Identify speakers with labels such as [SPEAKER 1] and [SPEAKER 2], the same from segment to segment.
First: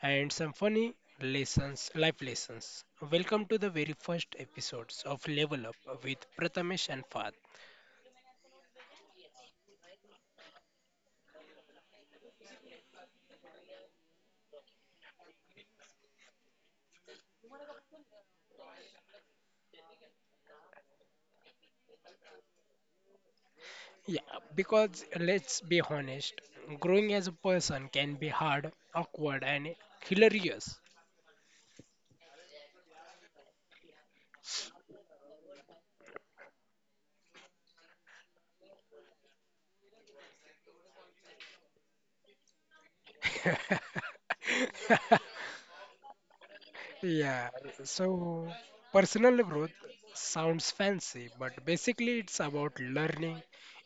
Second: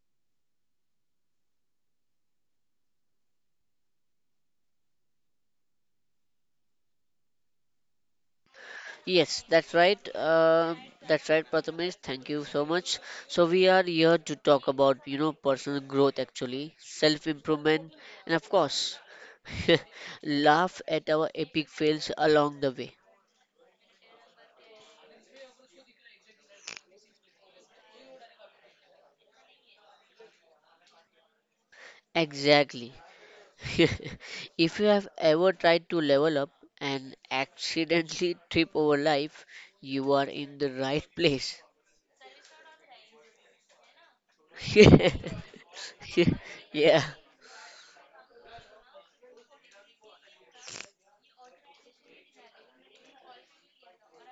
[SPEAKER 1] and some funny lessons, life lessons. Welcome to the very first episodes of Level Up with Prathamesh and Fad.
[SPEAKER 2] Yes, that's right. That's right, Prathamesh. Thank you so much. So we are here to talk about you know personal growth, actually, self improvement, and of course, laugh at our epic fails along the way.
[SPEAKER 1] Yeah, because let's be honest, growing as a person can be hard, awkward and hilarious.
[SPEAKER 2] Exactly. If you have ever tried to level up and accidentally trip over life, you are in the right place. Yeah.
[SPEAKER 1] Yeah, so personal growth sounds fancy, but basically it's about learning,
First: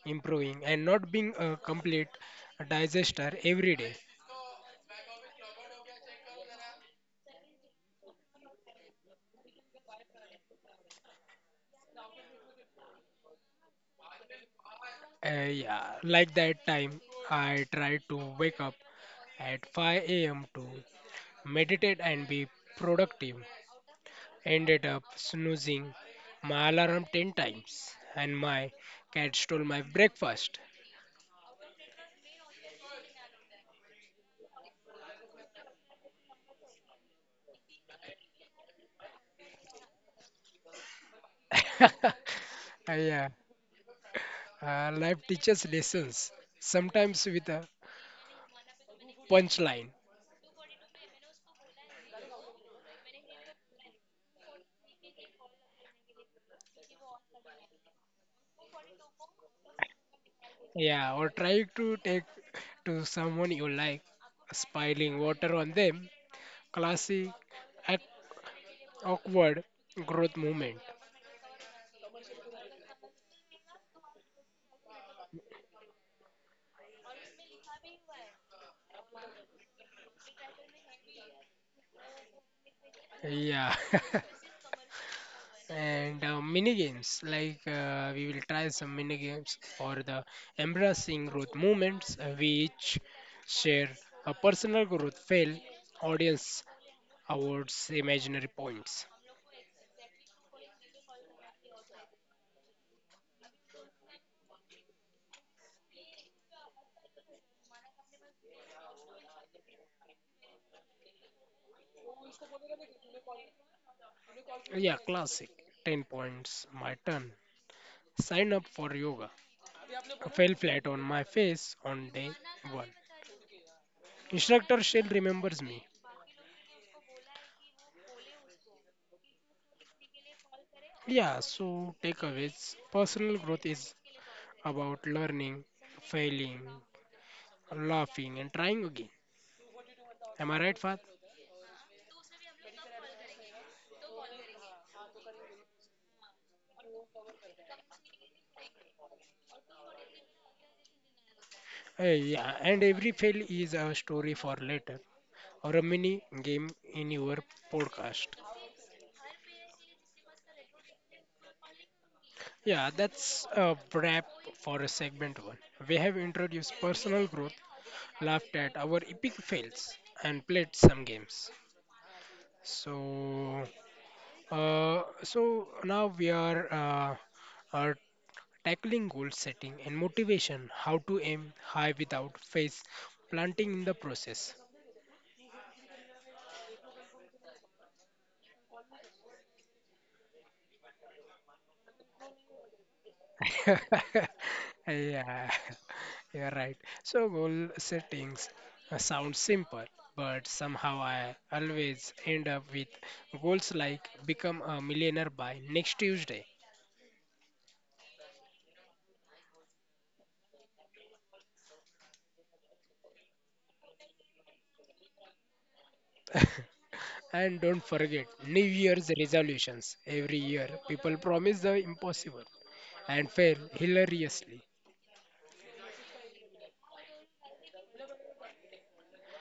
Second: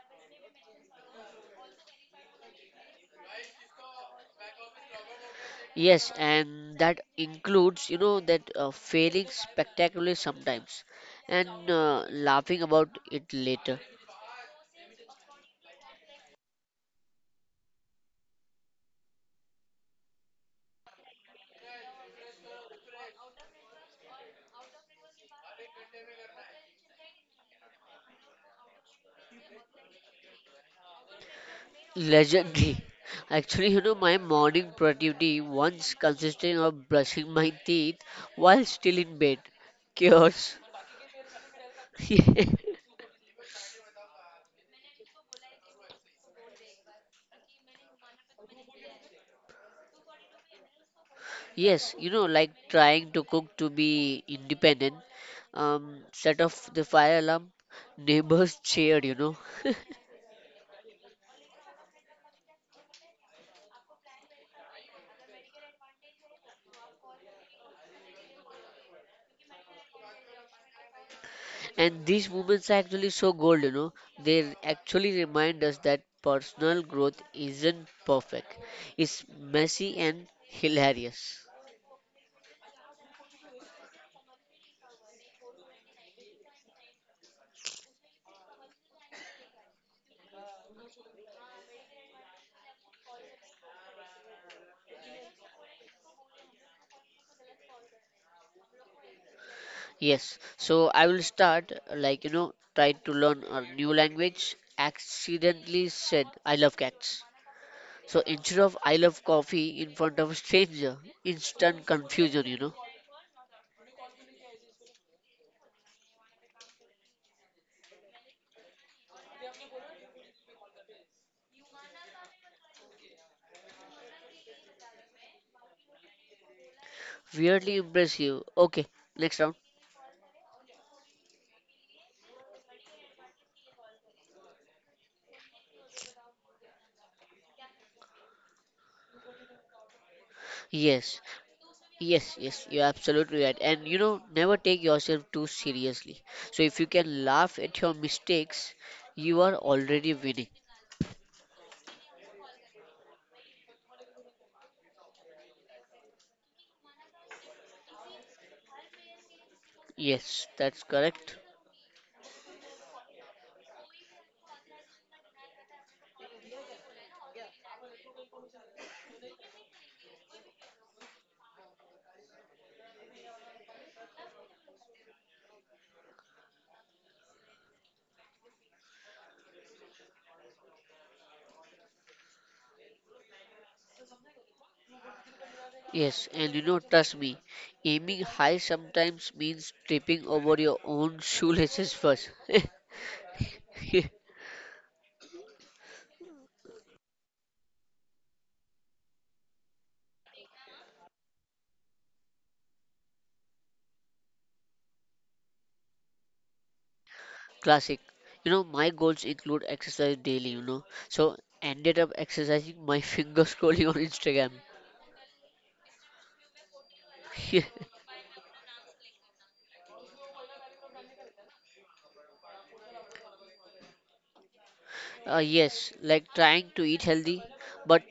[SPEAKER 1] improving, and not being a complete digester every day.
[SPEAKER 2] Yes, and that includes, you know, that failing spectacularly sometimes and laughing about it later.
[SPEAKER 1] Yeah, like that time I tried to wake up at 5 a.m. to meditate and be productive. Ended up snoozing my alarm 10 times, and my cat stole my breakfast.
[SPEAKER 2] Legendary. Actually, you know, my morning productivity once consisted of brushing my teeth while still in bed. Chaos.
[SPEAKER 1] Yeah. Life teaches lessons, sometimes with a punchline.
[SPEAKER 2] Yes, you know, like trying to cook to be independent. Set off the fire alarm. Neighbors cheered, you know.
[SPEAKER 1] Yeah, or try to take to someone you like, spilling water on them. Classy ac- awkward growth moment.
[SPEAKER 2] And these moments are actually so gold, you know. They actually remind us that personal growth isn't perfect, it's messy and hilarious.
[SPEAKER 1] Yeah. And mini games like we will try some mini games or the embracing growth moments which share a personal growth fail audience awards imaginary points.
[SPEAKER 2] Yes, so I will start like you know, trying to learn a new language. Accidentally said, I love cats. So instead of I love coffee in front of a stranger, instant confusion, you know.
[SPEAKER 1] Yeah, classic. 10 points, my turn. Sign up for yoga. Fell flat on my face on day 1. Instructor still remembers me.
[SPEAKER 2] Weirdly impressive. Okay, next round.
[SPEAKER 1] Yeah, so takeaways, personal growth is about learning, failing, laughing, and trying again. Am I right, Fat?
[SPEAKER 2] Yes, yes, yes, you're absolutely right. And you know, never take yourself too seriously. So if you can laugh at your mistakes, you are already winning.
[SPEAKER 1] Yeah, and every fail is a story for later or a mini game in your podcast.
[SPEAKER 2] Yes, that's correct.
[SPEAKER 1] Yeah, that's a wrap for segment one. We have introduced personal growth, laughed at our epic fails, and played some games. So, so now we are tackling goal setting and motivation, how to aim high without face planting in the process.
[SPEAKER 2] Yes, and you know, trust me, aiming high sometimes means tripping over your own shoelaces first.
[SPEAKER 1] Yeah, you're right. So goal settings sound simple, but somehow I always end up with goals like become a millionaire by next Tuesday.
[SPEAKER 2] Classic. You know, my goals include exercise daily, you know. So ended up exercising my finger scrolling on Instagram.
[SPEAKER 1] And don't forget New Year's resolutions. Every year, people promise the impossible and fail hilariously.
[SPEAKER 2] Yes, like trying to eat healthy, but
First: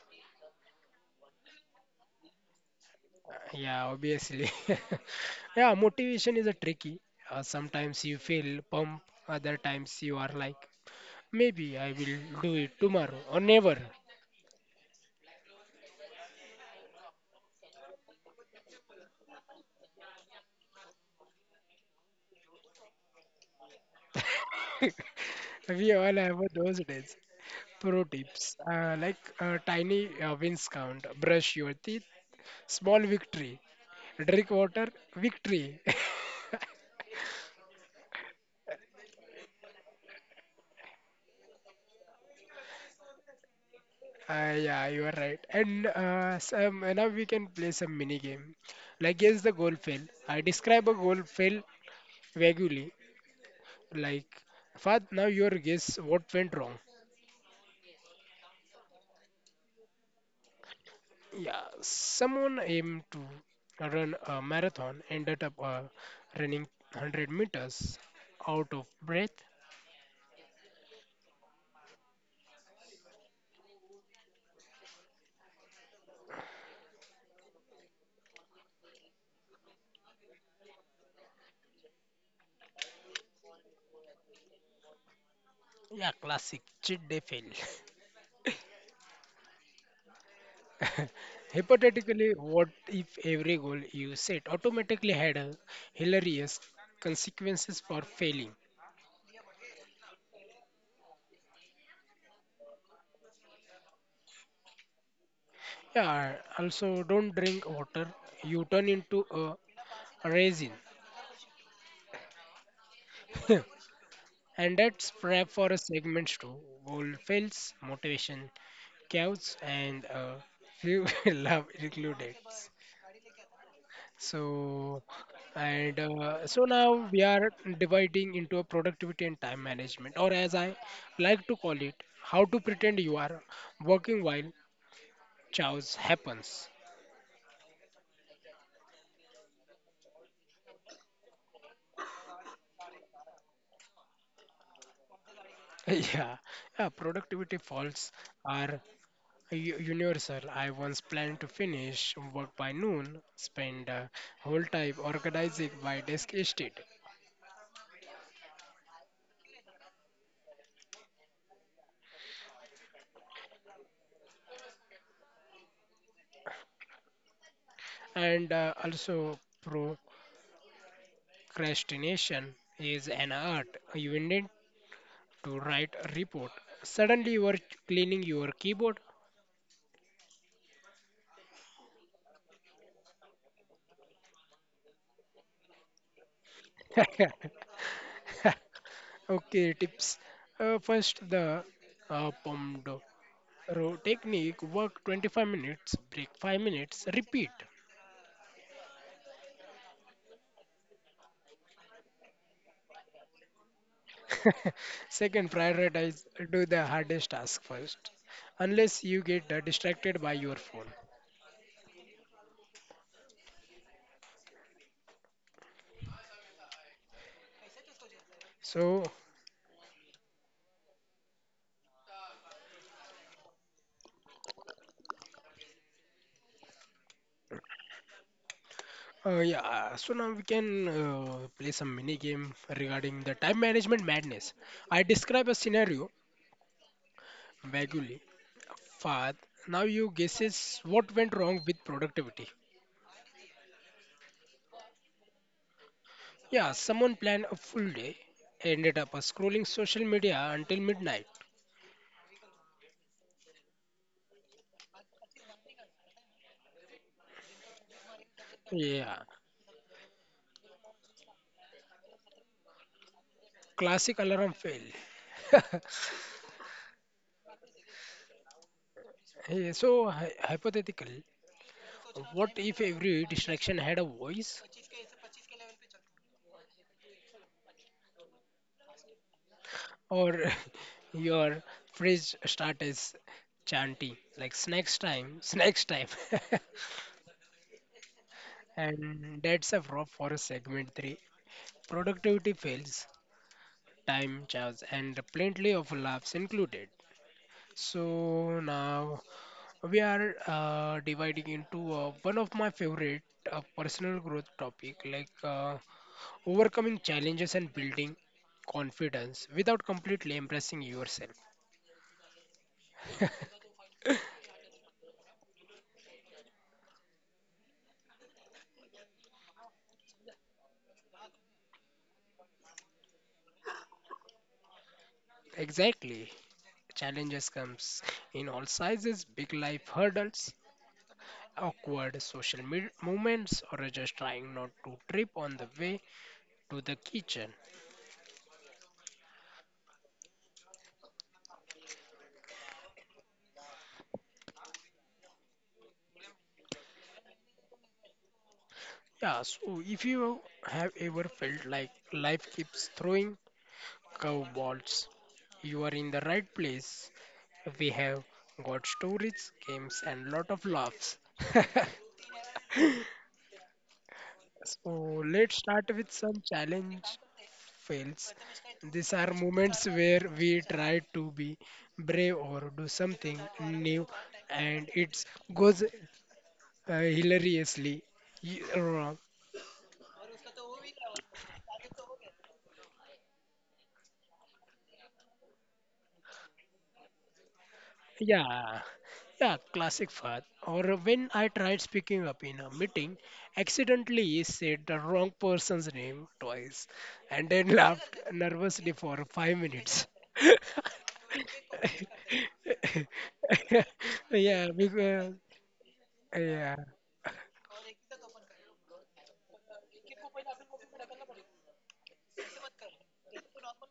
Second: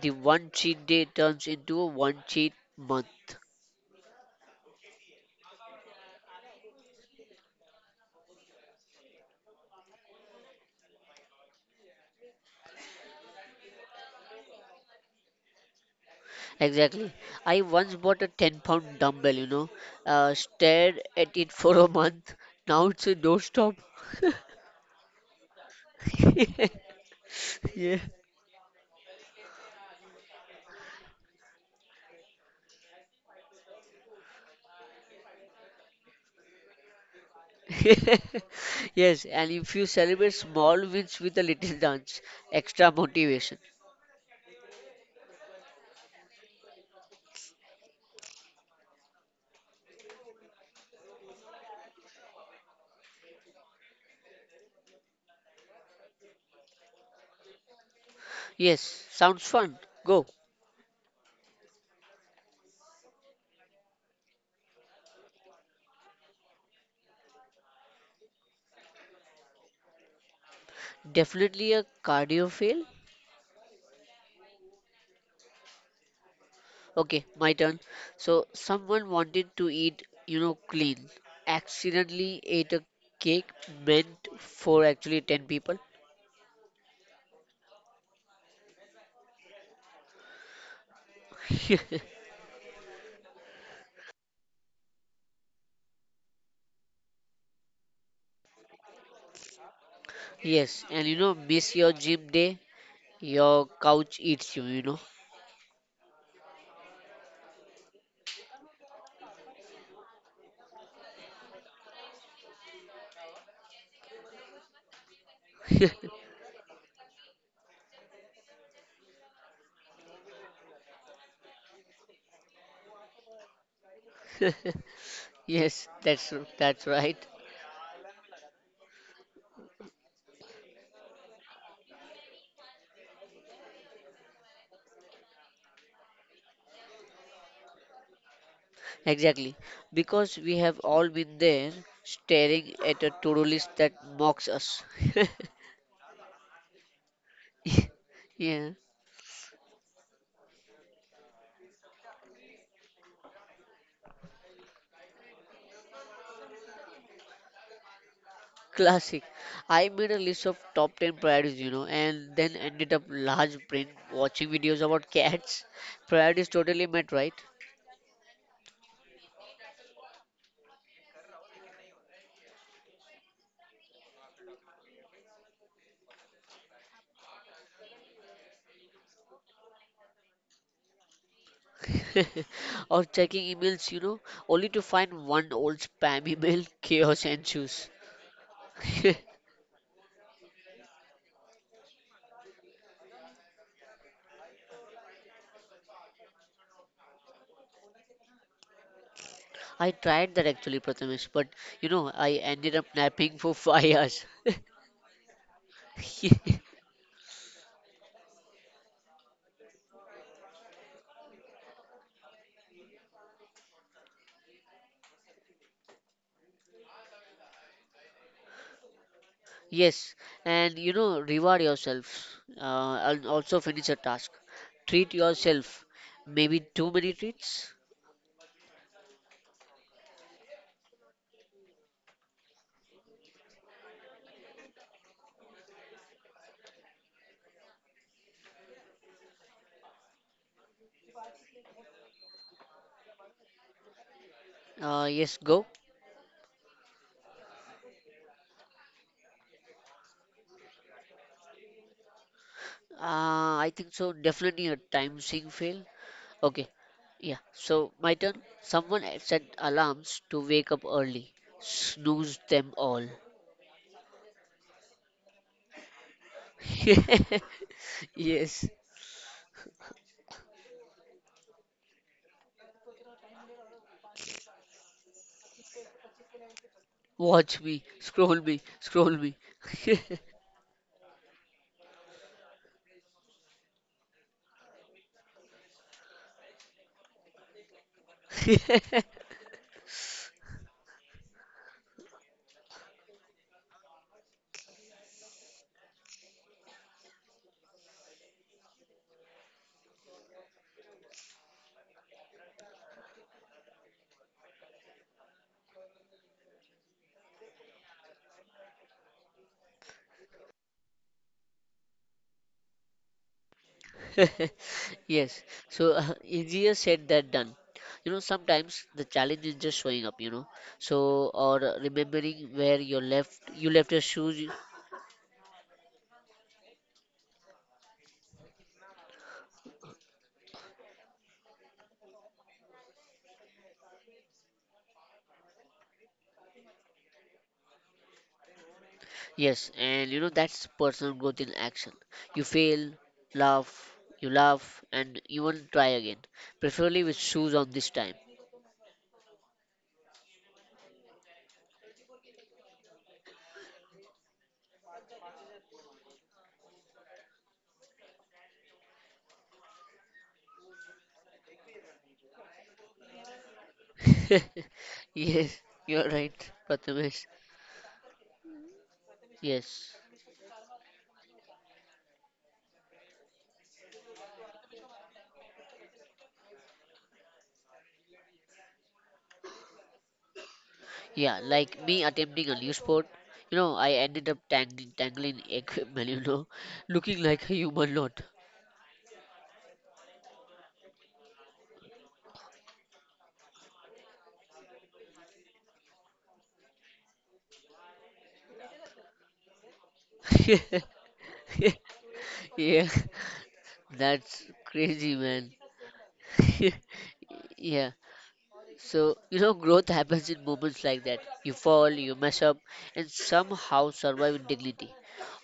[SPEAKER 2] the one cheat day turns into a one cheat month.
[SPEAKER 1] Yeah, obviously. yeah, motivation is a tricky. Sometimes you feel pump, other times you are like, maybe I will do it tomorrow or never.
[SPEAKER 2] Exactly. I once bought a 10 pound dumbbell, you know, stared at it for a month. Now it's a doorstop.
[SPEAKER 1] We all have those days. Pro
[SPEAKER 2] Yeah.
[SPEAKER 1] tips, tiny wins count, brush your teeth, small victory, drink water, victory.
[SPEAKER 2] Yes, and if you celebrate small wins with a little dance, extra motivation.
[SPEAKER 1] Yeah, you are right. And now we can play some mini game. Like, guess the goal fail. I describe a goal fail vaguely. Like, Fad, now your guess what went wrong.
[SPEAKER 2] Yes, sounds fun. Go.
[SPEAKER 1] Yeah, someone aimed to run a marathon, ended up running 100 meters out of breath.
[SPEAKER 2] Definitely a cardio fail. Okay, my turn. So someone wanted to eat, you know, clean. Accidentally ate a cake meant for actually 10 people.
[SPEAKER 1] Yeah, classic cheat day fail. Hypothetically, what if every goal you set automatically had a hilarious consequences for failing?
[SPEAKER 2] Yes, and you know, miss your gym day, your couch eats you, you know.
[SPEAKER 1] Yeah, also don't drink water. You turn into a raisin. And that's prep for a segment too. Goal fails, motivation caves, and a few love included.
[SPEAKER 2] Yes, that's
[SPEAKER 1] So,
[SPEAKER 2] that's right.
[SPEAKER 1] and so now we are dividing into a productivity and time management, or as I like to call it, how to pretend you are working while chaos happens.
[SPEAKER 2] Exactly. Because we have all been there staring at a to-do list that mocks us.
[SPEAKER 1] Yeah, yeah,
[SPEAKER 2] Yeah.
[SPEAKER 1] productivity faults are universal. I once planned to finish work by noon, spend whole time organizing my desk instead,
[SPEAKER 2] Classic. I made a list of top 10 priorities, you know, and then ended up large print watching videos about cats. Priorities totally met, right?
[SPEAKER 1] and also procrastination is an art. You need to write a report. Suddenly you are cleaning your keyboard.
[SPEAKER 2] Or checking emails, you know, only to find one old spam email, chaos ensues.
[SPEAKER 1] Okay, tips. First, the Pomodoro technique work 25 minutes, break 5 minutes, repeat.
[SPEAKER 2] I tried that actually, Prathamesh, but you know, I ended up napping for 5 hours.
[SPEAKER 1] Second, prioritize, do the hardest task first, unless you get distracted by your phone. So,
[SPEAKER 2] Yes, and you know, reward yourself and also finish a task. Treat yourself. Maybe too many treats?
[SPEAKER 1] yeah, so now we can play some mini game regarding the time management madness. I describe a scenario vaguely, Fahad, now you guesses what went wrong with productivity.
[SPEAKER 2] Yes, go.
[SPEAKER 1] Yeah, someone planned a full day, ended up scrolling social media until midnight.
[SPEAKER 2] I think so. Definitely a time sync fail. Okay. Yeah. So my turn. Someone
[SPEAKER 1] Yeah,
[SPEAKER 2] had set alarms to wake up early. Snooze them all.
[SPEAKER 1] classic alarm fail.
[SPEAKER 2] Yes.
[SPEAKER 1] Yeah, so hypothetical, what if every distraction had a voice
[SPEAKER 2] Watch me. Scroll me. Scroll me.
[SPEAKER 1] or your fridge start as chanting like snacks time, snacks time. And that's a wrap for segment 3. Productivity fails, time, jazz, and plenty of laughs included. So now we are dividing into one of my favorite personal growth topic, like overcoming challenges and building confidence without completely embracing yourself.
[SPEAKER 2] Yes. So easier said than done. You know, sometimes the challenge is just showing up. You know, so or remembering where you left your shoes.
[SPEAKER 1] Exactly. Challenges comes in all sizes, big life hurdles, awkward social moments, or just trying not to trip on the way to the kitchen.
[SPEAKER 2] Yes, and you know that's personal growth in action. You fail, laugh, you laugh, and even try again, preferably with shoes on this time.
[SPEAKER 1] Yeah, so if you have ever felt like life keeps throwing curveballs, you are in the right place. We have got stories, games, and lot of laughs.
[SPEAKER 2] Yes, you're
[SPEAKER 1] So
[SPEAKER 2] right,
[SPEAKER 1] let's
[SPEAKER 2] Prathamesh.
[SPEAKER 1] start with some challenge
[SPEAKER 2] Yes,
[SPEAKER 1] fails. These are moments where we try to be brave or do something new, and it goes hilariously wrong.
[SPEAKER 2] yeah, like me attempting a new sport. You know, I ended up tangling equipment. You know, looking like a human lot.
[SPEAKER 1] Yeah, yeah, classic fad. Or when I tried speaking up in a meeting, accidentally said the wrong person's name twice and then laughed nervously for 5 minutes.
[SPEAKER 2] Yeah, that's crazy, man.
[SPEAKER 1] yeah, because,
[SPEAKER 2] Yeah,
[SPEAKER 1] yeah,
[SPEAKER 2] so, you know, growth happens in moments like that. You fall, you mess up, and somehow survive with dignity.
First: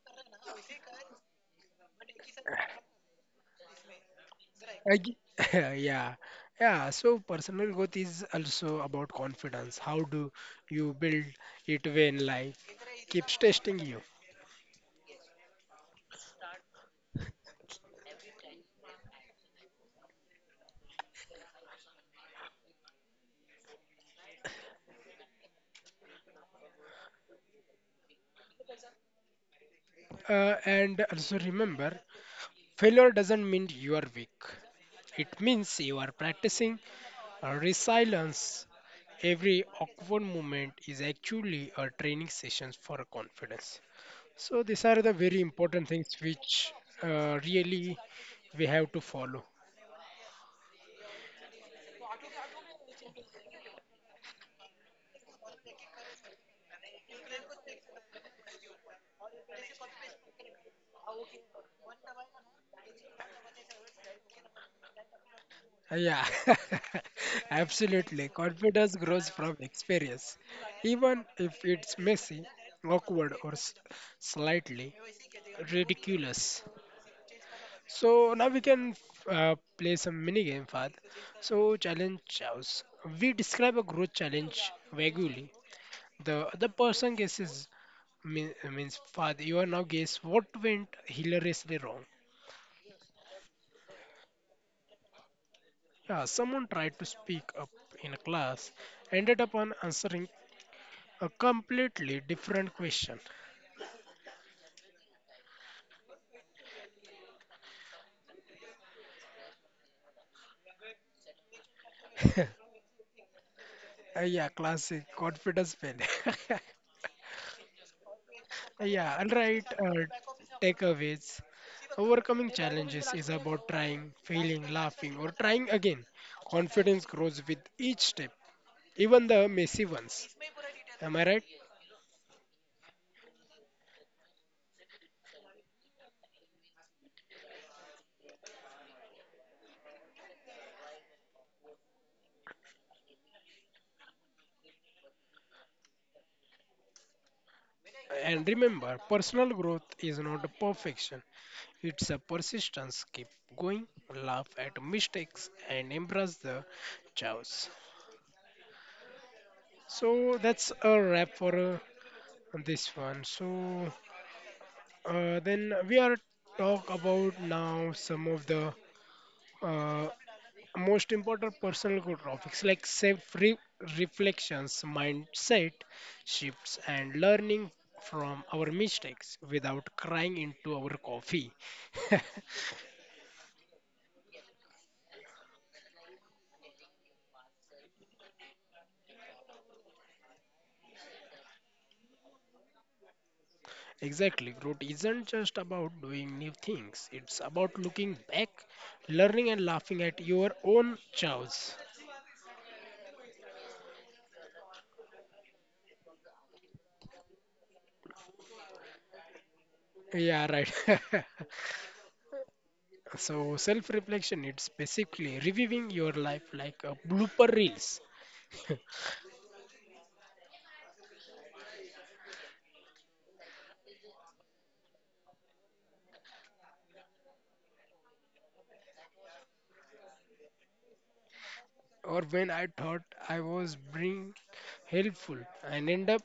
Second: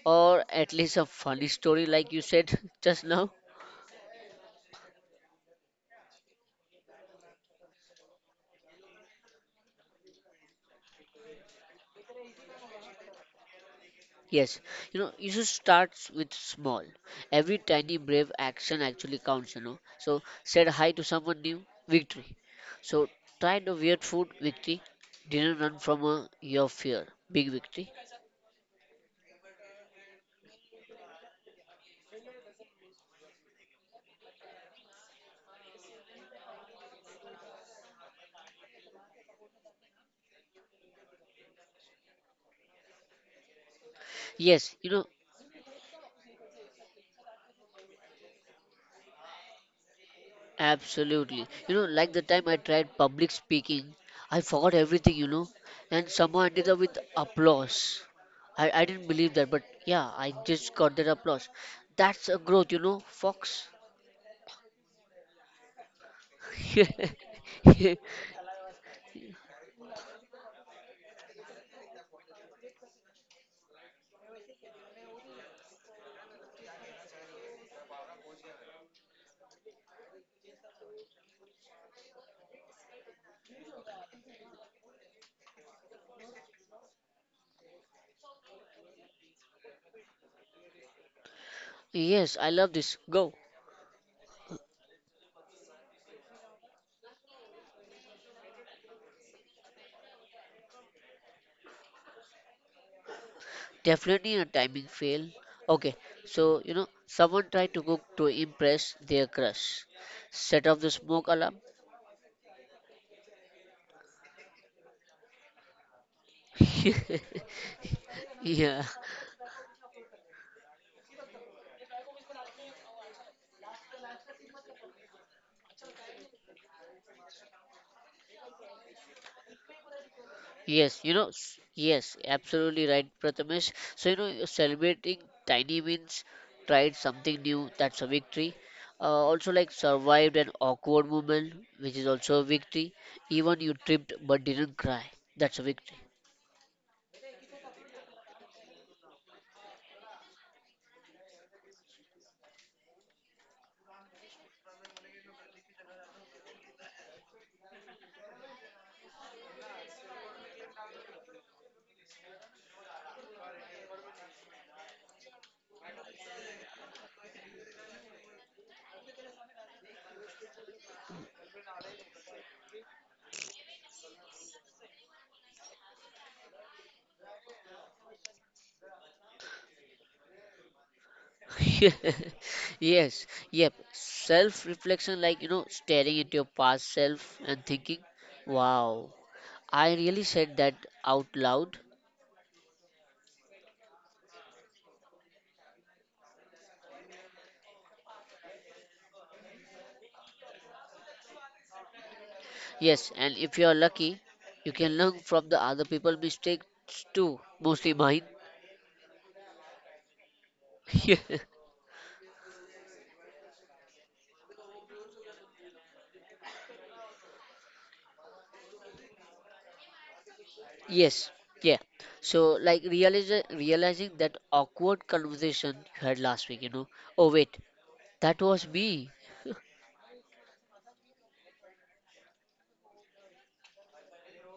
[SPEAKER 2] Or at least a funny story, like you said just now.
[SPEAKER 1] I g- yeah, yeah. So personal growth is also about confidence. How do you build it when life keeps testing you?
[SPEAKER 2] Yes, you know, you should start s- with small. Every tiny brave action actually counts, you know. So, said hi to someone new, victory. So, tried a weird food, victory. Didn't run from a, your fear, big victory.
[SPEAKER 1] And also remember, failure doesn't mean you are weak. It means you are practicing resilience. Every awkward moment is actually a training session for confidence. So these are the
[SPEAKER 2] Yes, you
[SPEAKER 1] very
[SPEAKER 2] know,
[SPEAKER 1] important things which really we have to follow.
[SPEAKER 2] absolutely. You know, like the time I tried public speaking, I forgot everything, you know, and somehow ended up with applause. I didn't believe that, but yeah, I just got that applause. That's a growth, you know, Fox.
[SPEAKER 1] Yeah, absolutely. Confidence grows from experience. Even if it's messy, awkward, or slightly ridiculous. So now we can play some mini game, Fad. So challenge house. We describe a growth challenge vaguely. The other person guesses, mean, means Fad. You are now guess what went hilariously wrong.
[SPEAKER 2] Yes, I love this. Go.
[SPEAKER 1] Yeah, someone tried to speak up in a class, ended up on answering a completely different question.
[SPEAKER 2] Definitely a timing fail. Okay, so you know, someone tried to cook to impress their crush. Set off the smoke alarm.
[SPEAKER 1] Yeah, classic confidence fail. Yeah,
[SPEAKER 2] Yeah.
[SPEAKER 1] all right. Takeaways. Overcoming challenges is about trying, failing, laughing, or trying again. Confidence grows with each step, even the messy ones. Am I right?
[SPEAKER 2] Yes, yes, absolutely right, Prathamesh. So, you know, celebrating tiny wins, tried something new, that's a victory. Also, like, survived an awkward moment, which is also a victory. Even you tripped but didn't cry, that's a victory.
[SPEAKER 1] And remember, personal growth is not a perfection, it's a persistence. Keep going, laugh at mistakes, and embrace the chaos. So that's a wrap for this one. So then we are talk about now some of the uh, most important personal growth topics like self reflections, mindset shifts, and learning from our mistakes without crying into our coffee.
[SPEAKER 2] Yes, yep. Self reflection, like, you know, staring into your past self and thinking, wow, I really said that out loud.
[SPEAKER 1] Exactly, growth isn't just about doing new things, it's about looking back, learning, and laughing at your own chows.
[SPEAKER 2] Yes, and if you are lucky, you can learn from the other people' mistakes too, mostly mine.
[SPEAKER 1] Yeah, right.
[SPEAKER 2] Yeah.
[SPEAKER 1] So, self reflection, it's basically reviewing your life like a blooper reels.
[SPEAKER 2] Yes, yeah. So, like realizing that awkward conversation you had last week, you know. Oh wait, that was me.
[SPEAKER 1] Or when I thought I was being helpful and end up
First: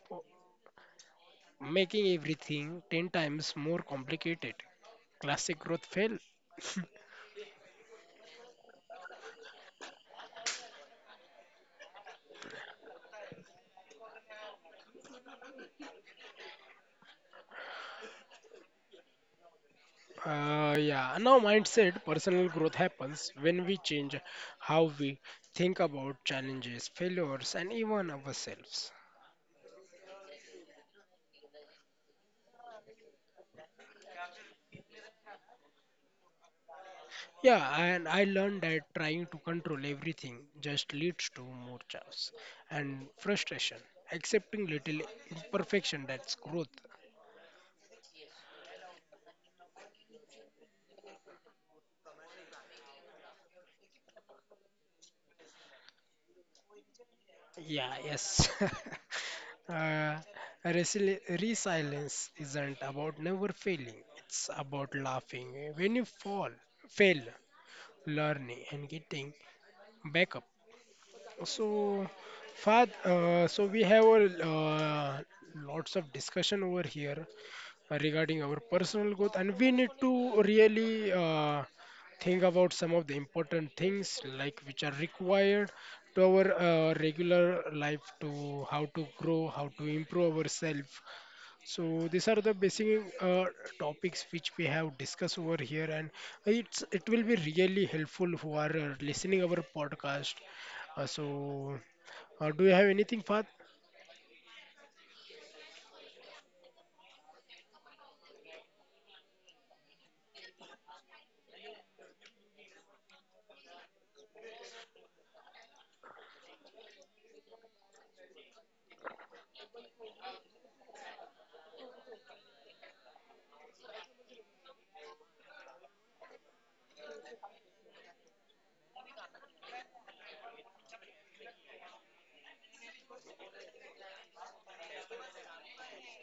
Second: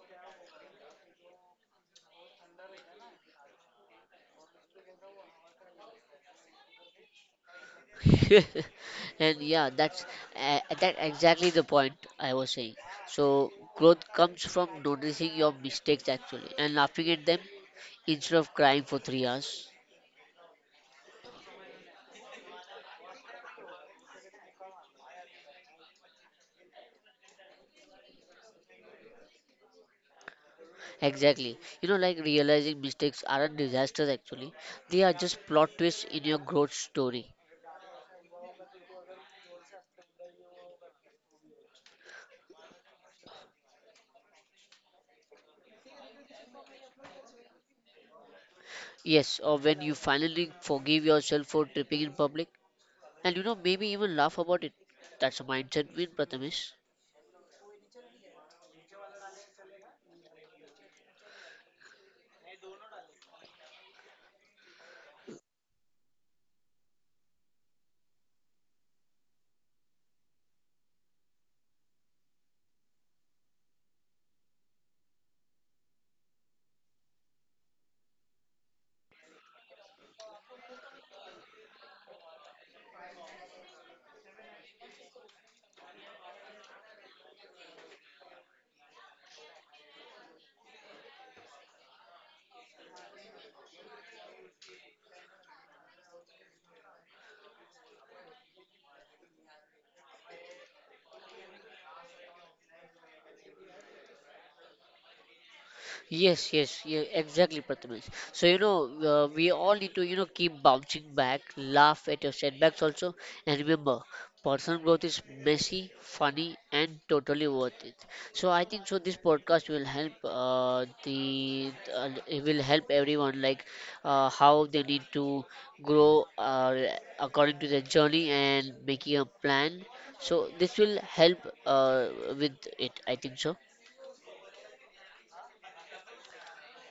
[SPEAKER 1] making everything 10 times more complicated. Classic growth fail.
[SPEAKER 2] And yeah, that's that exactly the point I was saying. So, growth comes from noticing your mistakes actually and laughing at them instead of crying for 3 hours.
[SPEAKER 1] Yeah, now mindset personal growth happens when we change how we think about challenges, failures, and even ourselves.
[SPEAKER 2] Exactly. You know, like realizing mistakes aren't disasters actually, they are just plot twists in your growth story.
[SPEAKER 1] Yeah, and I learned that trying to control everything just leads to more chaos and frustration. Accepting little imperfection, that's growth.
[SPEAKER 2] Yes, or when you finally forgive yourself for tripping in public, and you know, maybe even laugh about it. That's a mindset win, Prathamesh.
[SPEAKER 1] Yeah, yes. uh, Resilience isn't about never failing, it's about laughing when you fall, fail, learning, and getting back up. So, Fad, so we have a lots of discussion over here regarding our personal growth and we need to really think about some of the important things like which are required to our regular life to how to grow, how to improve ourselves, so these are the basic topics which we have discussed over here and it will be really helpful who are listening our podcast. uh, so do you have anything, Fat?
[SPEAKER 2] Yes, yes, yeah, exactly, Prathamesh. So, you know, we all need to, you know, keep bouncing back, laugh at your setbacks also, and remember, personal growth is messy, funny, and totally worth it. So, I think so. This podcast will help the it will help everyone like how they need to grow according to their journey and making a plan. So, this will help uh, with it. I think so.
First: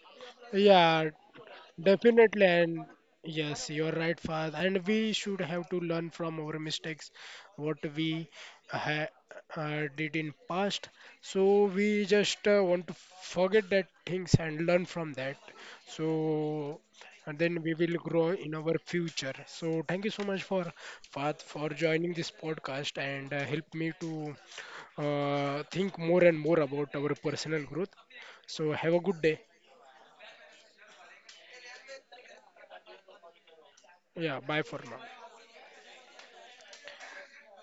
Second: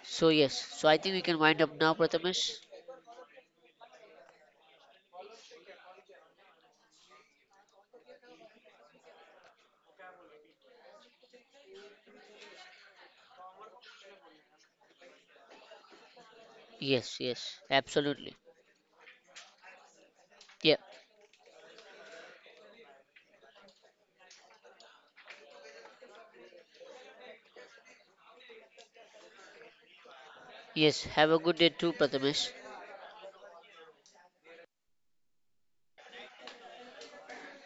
[SPEAKER 2] So yes, so I
[SPEAKER 1] Yeah,
[SPEAKER 2] think we can wind up now,
[SPEAKER 1] definitely,
[SPEAKER 2] Prathamesh.
[SPEAKER 1] and yes, you're right, Fahad. And we should have to learn from our mistakes, what we ha did in past. So we just want to forget that things and learn from that. So and
[SPEAKER 2] Yes,
[SPEAKER 1] then we
[SPEAKER 2] yes,
[SPEAKER 1] will grow in
[SPEAKER 2] absolutely.
[SPEAKER 1] our future. So thank you so much for
[SPEAKER 2] Yeah,
[SPEAKER 1] Fahad for joining this podcast and help me to think more and more about our personal growth. So have a good day.
[SPEAKER 2] yes. Have a good day too, Prathamesh.
[SPEAKER 1] Yeah, bye for now.